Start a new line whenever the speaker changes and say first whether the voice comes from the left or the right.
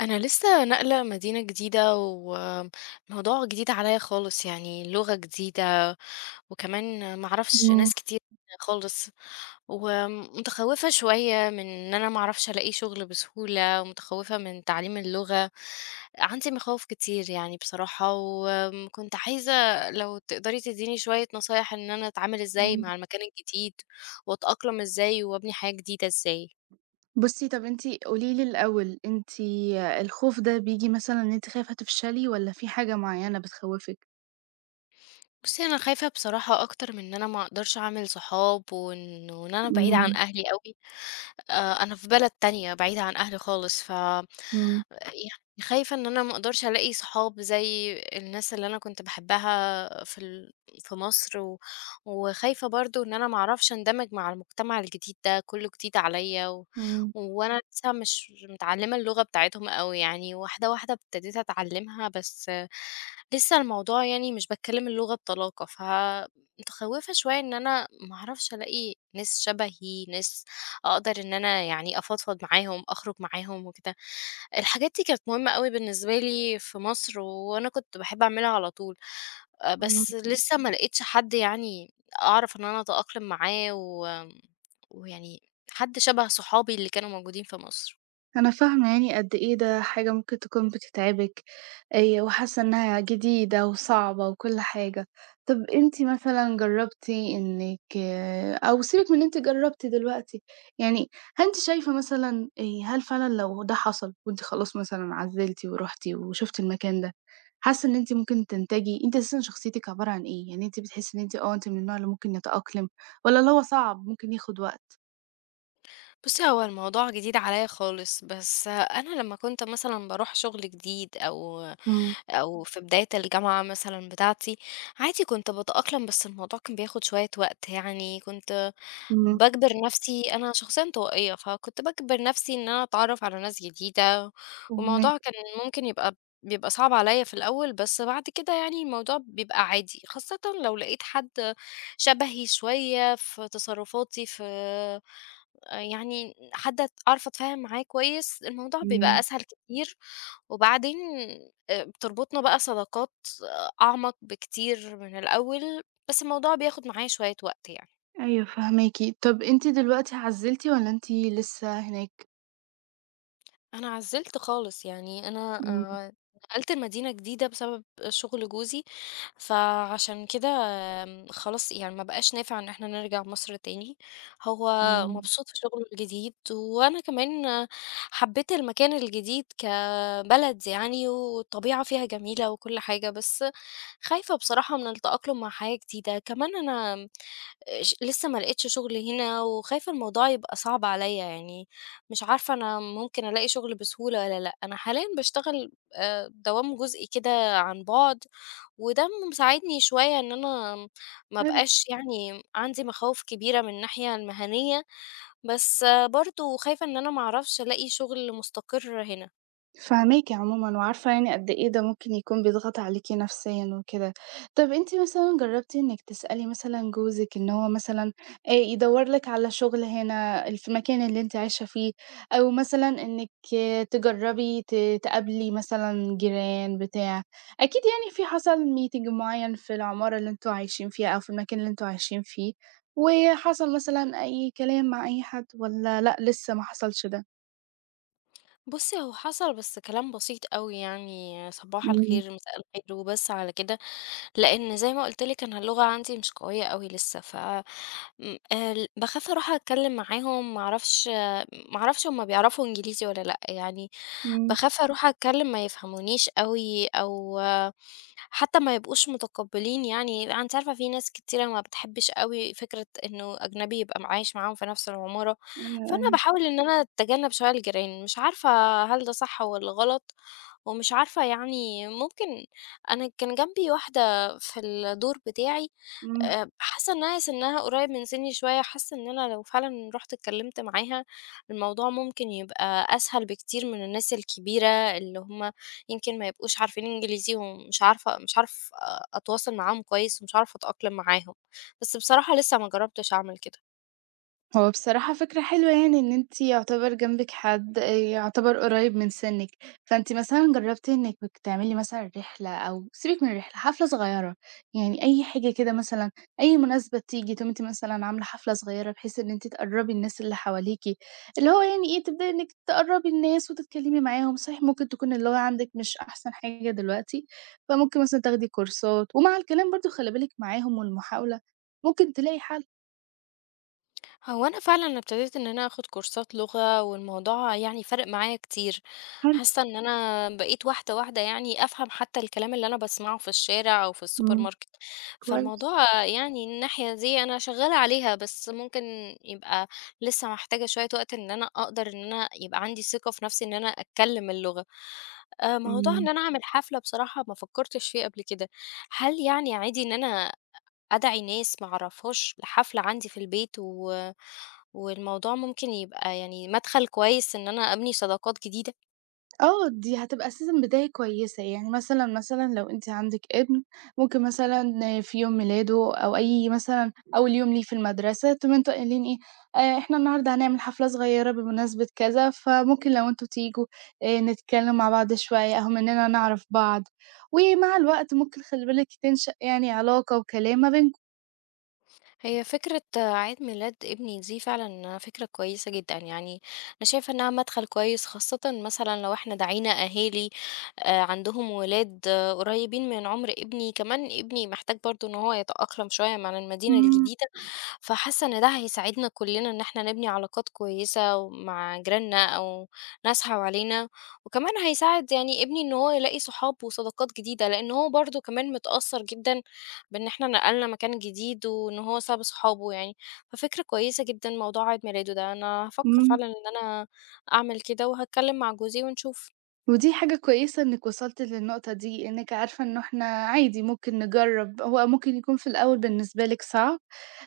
left: أنا لسه ناقلة مدينة جديدة وموضوع جديد عليا خالص، يعني لغة جديدة، وكمان معرفش
right: إمم،
left: ناس كتير خالص، ومتخوفة شوية من إن أنا معرفش ألاقي شغل بسهولة، ومتخوفة من تعليم اللغة. عندي مخاوف كتير يعني بصراحة، وكنت عايزة لو تقدري تديني شوية نصايح إن أنا أتعامل إزاي
right: إمم.
left: مع المكان الجديد، وأتأقلم إزاي، وأبني حياة جديدة إزاي.
right: بُصّي طَب أنتِ قولي لي الأول، أنتِ الخوف ده بييجي مثلًا إن أنتِ خايفة تفشلي والّا في حاجة معيّنة بتخوّفِك؟
left: بُصّي، أنا خايفة بصراحة أكتر من إن أنا ما أقدرش أعمل صحاب، وإن أنا بعيدة عن
right: إمم،
left: أهلي أوي. أنا في بلد تانية بعيدة عن أهلي خالص، ف
right: إمم،
left: يعني خايفة إن أنا ما أقدرش ألاقي صحاب زي الناس اللي أنا كنت باحبها في مصر. وخايفة برضه إن أنا ما أعرفش أندمج مع المجتمع الجديد ده، كُلّه جديد عليَّ، و
right: إمم،
left: وأنا لسه مش متعلمة اللغة بتاعتهم أوي يعني. واحدة واحدة ابتديت أتعلمها، بس لسه الموضوع يعني مش باتكلم اللغة بطلاقة. فمتخوّفة شوية إن أنا ما أعرفش ألاقي ناس شبهي، ناس أقدر إن أنا يعني أفضفض معاهم، أخرج معاهم وكده. الحاجات دي كانت مهمة أوي بالنسبة لي في مصر، وأنا كنت باحب أعملها على طول.
right: إمم.
left: بس لسه ما لقيتش حد يعني أعرف إن أنا أتأقلم معاه و ويعني حد شبه صحابي اللي كانوا موجودين في مصر.
right: أنا فاهمة يعني قد إيه ده حاجة ممكن تكون بتتعبِك، وحاسة إنها جديدة وصعبة وكل حاجة. طب أنتِ مثلًا جرّبتِ إنِّك آه، أو سيبِك من إن أنتِ جرّبتِ دلوقتي، يعني هل أنتِ شايفة مثلًا هل فعلًا لو ده حصل وأنتِ خلاص مثلًا عزِّلتِ ورُحتِ وشُفتِ المكان ده، حاسة إن أنتِ ممكن تنتجي أنتِ أساسًا شخصيتِك عبارة عن إيه؟ يعني أنتِ بتحسي إن أنتِ آه، أنتِ من النوع اللي ممكن يتأقلم والّا اللي هو صعب ممكن ياخد وقت؟
left: بُصّي، هو الموضوع جديد عليَّ خالص، بس أنا لمّا كنت مثلًا باروح شغل جديد أو
right: إمم،
left: أو في بداية الجامعة مثلًا بتاعتي، عادي كنت باتأقلم، بس الموضوع كان بياخد شوية وقت. يعني كنت
right: إمم،
left: باجبر نفسي، أنا شخصيًا انطوائية، فكنت باجبر نفسي إن أنا أتعرّف على ناس جديدة.
right: فاهماكِ.
left: والموضوع كان ممكن يبقى بيبقى صعب عليَّ في الأول، بس بعد كده يعني الموضوع بيبقى عادي، خاصةً لو لقيت حد شبهي شوية في تصرفاتي، في يعني حد أعرف أتفاهم معاه كويس، الموضوع بيبقى
right: إمم.
left: أسهل كتير. وبعدين بتربطنا بقى صداقات آه، أعمق بكتير من الأول، بس الموضوع بياخد معايا شوية وقت يعني.
right: أيوه فاهماكِ. طَب أنتِ دلوقتي عزّلتِ والّا أنتِ لسه هناك؟
left: أنا عزّلت خالص، يعني أنا
right: إمم،
left: نقلت لمدينة جديدة بسبب شغل جوزي، فعشان كده خلاص يعني ما بقاش نافع إن إحنا نرجع مصر تاني. هو
right: إمم.
left: مبسوط في شغله الجديد، وأنا كمان آه، حبّيت المكان الجديد كبلد يعني، والطبيعة فيها جميلة وكل حاجة، بس خايفة بصراحة من التأقلم مع حياة جديدة. كمان أنا آه، لسه ما لقيتش شغل هنا، وخايفة الموضوع يبقى صعب عليّا يعني. مش عارفة أنا ممكن ألاقي شغل بسهولة والّا لأ. أنا حاليًا باشتغل دوام جزئي كده عن بُعد، وده مساعدني شوية إن أنا ما
right: حلو.
left: أبقاش يعني عندي مخاوف كبيرة من الناحية المهنية، بس برضه خايفة إن أنا ما أعرفش ألاقي شغل مستقر هنا.
right: فاهماكِ عمومًا، وعارفة يعني قد إيه ده ممكن يكون بيضغط عليكِ نفسيًا وكده. طب أنتِ مثلًا جربتِ إنِّك تسألي مثلًا جوزِك إن هو مثلًا يدوّر لِك على شغل هنا ال في المكان اللي أنتِ عايشة فيه، أو مثلًا إنِّك تجرّبي ت تقابلي مثلًا جيران بتاع، أكيد يعني في حصل meeting معيّن في العمارة اللي أنتم عايشين فيها أو في المكان اللي أنتم عايشين فيه، وحصل مثلًا أي كلام مع أي حد والّا لأ لسه ما حصلش ده؟
left: بُصّي، هو حصل بس كلام بسيط أوي، يعني صباح
right: إمم، إمم.
left: الخير، مساء الخير، وبس على كده. لإن زي ما قُلت لِك، أنا اللغة عندي مش قوية أوي لسه، ف م ال باخاف أروح أتكلّم معاهم، ما أعرفش، ما أعرفش هم بيعرفوا إنجليزي والّا لأ. يعني
right: إمم،
left: باخاف أروح أتكلّم ما يفهمونيش أوي، أو حتى ما يبقوش متقبلين. يعني أنا أنتِ عارفة في ناس كتيرة ما بتحبش أوي فكرة إنه أجنبي يبقى م عايش معاهم في نفس العمارة.
right: أيوه،
left: فأنا
right: أيوه.
left: باحاول إن أنا أتجنب شوية الجيران، مش عارفة هل ده صح والّا غلط. ومش عارفة يعني، ممكن، أنا كان جنبي واحدة في الدور بتاعي،
right: إمم.
left: حاسة إنها سِنّها قريب من سِنّي شوية، حاسة إن أنا لو فعلًا رُحت اتكلمت معاها، الموضوع ممكن يبقى أسهل بكتير من الناس الكبيرة اللي هُم يمكن ما يبقوش عارفين إنجليزي، ومش عارفة مش هاعرف أتواصل معاهم كويس، ومش هاعرف أتأقلم معاهم، بس بصراحة لسه ما جربتش أعمل كده.
right: هو بصراحة فكرة حلوة يعني إن أنتِ يعتبر جنبِك حد يعتبر قريب من سِنِّك، فأنتِ مثلًا جرّبتِ إنِّك تعملي مثلًا رحلة أو سيبِك من الرحلة، حفلة صغيّرة، يعني أي حاجة كده مثلًا، أي مناسبة تيجي تقومي أنتِ مثلًا عاملة حفلة صغيّرة بحيث إن أنتِ تقرّبي الناس اللي حواليكِ، اللي هو يعني إيه، تبدئي إنِّك تقرّبي الناس وتتكلّمي معاهم، صحيح ممكن تكون اللغة عندِك مش أحسن حاجة دلوقتي، فممكن مثلًا تاخدي كورسات، ومع الكلام برضه خلّي بالِك معاهم والمحاولة ممكن تلاقي حل.
left: هو أنا فعلًا ابتديت إن أنا آخد كورسات لغة، والموضوع يعني فارق معايا كتير.
right: حلو،
left: حاسة إن أنا بقيت واحدة واحدة يعني أفهم حتى الكلام اللي أنا باسمعه في الشارع أو في السوبر
right: إمم.
left: ماركت.
right: كويس،
left: فالموضوع يعني الناحية دي أنا شغالة عليها، بس ممكن يبقى لسه محتاجة شوية وقت إن أنا أقدر إن أنا يبقى عندي ثقة في نفسي إن أنا أتكلم اللغة. موضوع
right: إمم،
left: إن أنا أعمل حفلة بصراحة ما فكرتش فيه قبل كده. هل يعني عادي إن أنا أدعي ناس ما أعرفهاش لحفلة عندي في البيت، والموضوع ممكن يبقى يعني مدخل كويس إن أنا أبني صداقات جديدة؟
right: آه، دي هتبقى أساسًا بداية كويسة، يعني مثلًا، مثلًا لو أنتِ عندِك ابن، ممكن مثلًا في يوم ميلاده أو أي مثلًا أول يوم ليه في المدرسة، تقوموا أنتم قايلين إيه، إحنا النهارده هنعمل حفلة صغيرة بمناسبة كذا، فممكن لو أنتم تيجوا نتكلم مع بعض شوية، أهو مننا نعرف بعض، ومع الوقت ممكن خلّي بالِك تنشأ يعني علاقة وكلام ما بينكم.
left: هي فكرة عيد ميلاد ابني دي فعلا فكرة كويسة جدا، يعني أنا شايفة إنها مدخل كويس، خاصة مثلا لو احنا دعينا أهالي آه، عندهم ولاد آه، قريبين من عمر ابني. كمان ابني محتاج برضو إن هو يتأقلم شوية مع المدينة
right: إمم،
left: الجديدة، فحاسة إن ده هيساعدنا كلنا إن احنا نبني علاقات كويسة مع جيراننا أو ناس حوالينا. وكمان هيساعد يعني ابني إن هو يلاقي صحاب وصداقات جديدة، لأن هو برضه كمان متأثر جدا بإن احنا نقلنا مكان جديد، وإن هو ساب صحابه يعني. ففكرة كويسة جدا موضوع عيد ميلاده ده، أنا هفكر
right: إمم.
left: فعلا إن أنا أعمل كده وهتكلم مع جوزي ونشوف.
right: ودي حاجة كويسة إنِّك وصلتِ للنقطة دي، إنِّك عارفة إنه إحنا عادي ممكن نجرّب، هو ممكن يكون في الأول بالنسبة لِك صعب.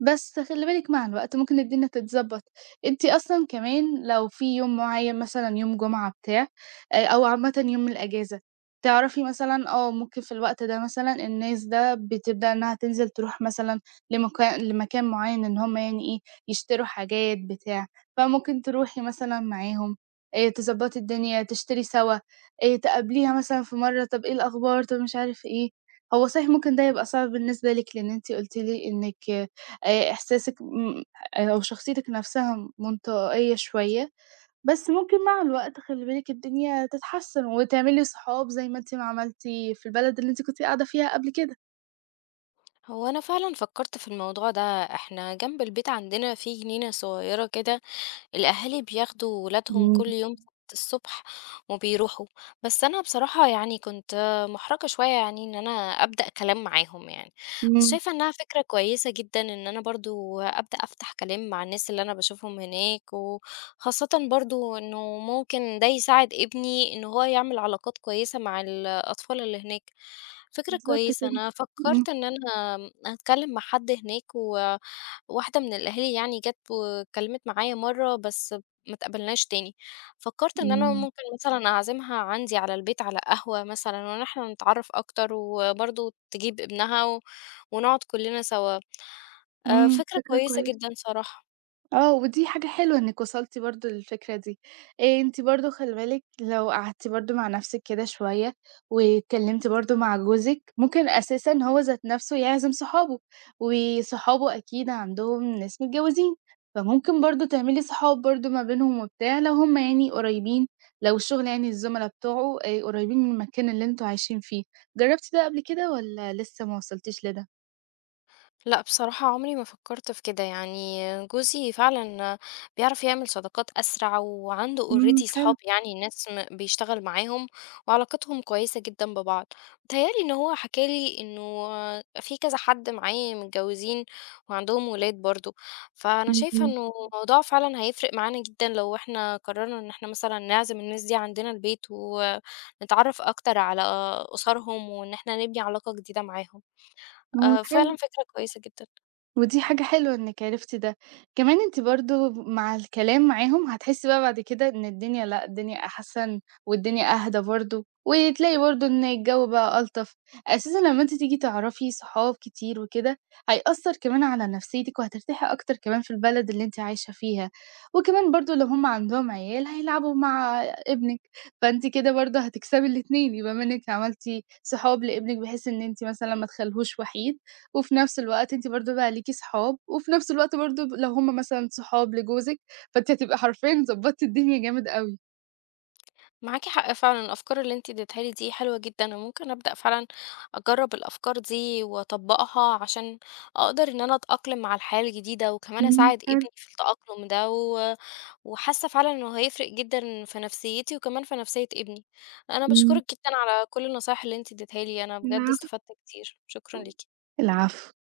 right: بس خلّي بالِك مع الوقت ممكن الدنيا تتضبّط، أنتِ أصلًا كمان لو في يوم معيّن مثلًا يوم جمعة بتاع أو عامةً يوم الأجازة، تعرفي مثلًا آه، ممكن في الوقت ده مثلًا الناس ده بتبدأ إنها تنزل تروح مثلًا لمكان معيّن إن هم يعني إيه، يشتروا حاجات بتاع، فممكن تروحي مثلًا معاهم تضبّطي الدنيا، تشتري سوا، تقابليها مثلًا في مرّة طَب إيه الأخبار، طَب مش عارف إيه. هو صحيح ممكن ده يبقى صعب بالنسبة لِك لإن أنتِ قُلتِ لي إنِّك إحساسِك م أو شخصيتِك نَفْسها منطوائية شوية، بس ممكن مع الوقت خلّي بالِك الدنيا تتحسّن وتعملي صحاب زي ما أنتِ ما عملتِ في البلد اللي أنتِ كنتِ قاعدة فيها قبل كده.
left: هو أنا فعلا فكرت في الموضوع ده، احنا جنب البيت عندنا في جنينة صغيرة كده، الأهالي بياخدوا ولادهم
right: إمم،
left: كل يوم الصبح وبيروحوا، بس أنا بصراحة يعني كنت محرجة شوية يعني إن أنا أبدأ كلام معاهم يعني. بس
right: إمم.
left: شايفة إنها فكرة كويسة جدا إن أنا برضو أبدأ أفتح كلام مع الناس اللي أنا بشوفهم هناك، وخاصة برضو إنه ممكن ده يساعد ابني إن هو يعمل علاقات كويسة مع الأطفال اللي هناك. فكرة
right: بالضبط
left: كويسة،
right: كده.
left: أنا
right: إمم.
left: فكرت إن أنا هتكلم مع حد هناك. واحدة من الأهالي يعني جات واتكلمت معايا مرّة، بس ما اتقابلناش تاني. فكّرت إن أنا
right: إمم.
left: ممكن مثلًا أعزمها عندي على البيت على قهوة مثلًا، وإن إحنا نتعرّف أكتر، وبرضه تجيب ابنها، ونقعد كلّنا سوا.
right: إمم،
left: فكرة
right: فكرة
left: كويسة
right: كويسة.
left: جدًا صراحة.
right: آه، ودي حاجة حلوة إنِّك وصلتِ برضه للفكرة دي. أنتِ برضه خلّي بالِك لو قعدتِ برضه مع نَفْسِك كده شوية واتكلّمتِ برضه مع جوزِك، ممكن أساسًا هو ذات نَفْسه يعزم صحابه، وصحابه أكيد عندهم ناس متجوّزين، فممكن برضه تعملي صحاب برضه ما بينهم وبتاع لو هم يعني قريّبين، لو الشغل يعني الزُملا بتوعه قريّبين من المكان اللي أنتم عايشين فيه. جرّبتِ ده قبل كده والّا لسه ما وصلتيش لده؟
left: لأ، بصراحة عمري ما فكرت في كده، يعني جوزي فعلًا بيعرف يعمل صداقات أسرع، وعنده
right: إمم،
left: already
right: حلو.
left: صحاب، يعني ناس م بيشتغل معاهم، وعلاقتهم كويسة جدًا ببعض. متهيأ لي إن هو حكى لي إنه في كذا حد معاه متجوزين وعندهم ولاد برضه. فأنا شايفة
right: إمم،
left: إنه الموضوع فعلًا هيفرق معانا جدًا لو إحنا قررنا إن إحنا مثلًا نعزم الناس دي عندنا البيت، ونتعرف أكتر على أسرهم، وإن إحنا نبني علاقة جديدة معاهم.
right: إمم.
left: فعلًا فكرة كويسة جدًا.
right: ودي حاجة حلوة إنِّك عرفتِ ده. كمان أنتِ برضه مع الكلام معاهم هتحسّي بقى بعد كده إن الدنيا لأ، الدنيا أحسن والدنيا أهدى برضه، وتلاقي برضه إن الجو بقى ألطف. أساسًا لمّا أنتِ تيجي تعرفي صحاب كتير وكده، هيأثّر كمان على نفسيتِك وهترتاحي أكتر كمان في البلد اللي أنتِ عايشة فيها. وكمان برضه لو هم عندهم عيال هيلعبوا مع ابنِك، فأنتِ كده برضه هتكسبي الاتنين، يبقى منِّك عملتِ صحاب لابنِك بحيث إن أنتِ مثلًا ما تخلّيهوش وحيد وفي نفس الوقت أنتِ برضه بقى ليكِ صحاب، وفي نفس الوقت برضه لو هم مثلًا صحاب لجوزِك، فأنتِ هتبقى حرفيًا ضبّطتِ الدنيا جامد أوي.
left: معاكي حق فعلًا، الأفكار اللي أنتِ اديتيها لي دي حلوة جدًا. أنا ممكن أبدأ فعلًا أجرّب الأفكار دي وأطبّقها، عشان أقدر إن أنا أتأقلم مع الحياة الجديدة، وكمان
right: إمم،
left: أساعد
right: حلو،
left: ابني في التأقلم ده، وحاسة فعلًا إنه هيفرق جدًا في نفسيتي وكمان في نفسية ابني. أنا
right: إمم،
left: باشكرِك جدًا على كل النصايح اللي أنتِ اديتيها لي، أنا بجد
right: العفو.
left: استفدت كتير، شكرًا ليكِ.
right: العفو.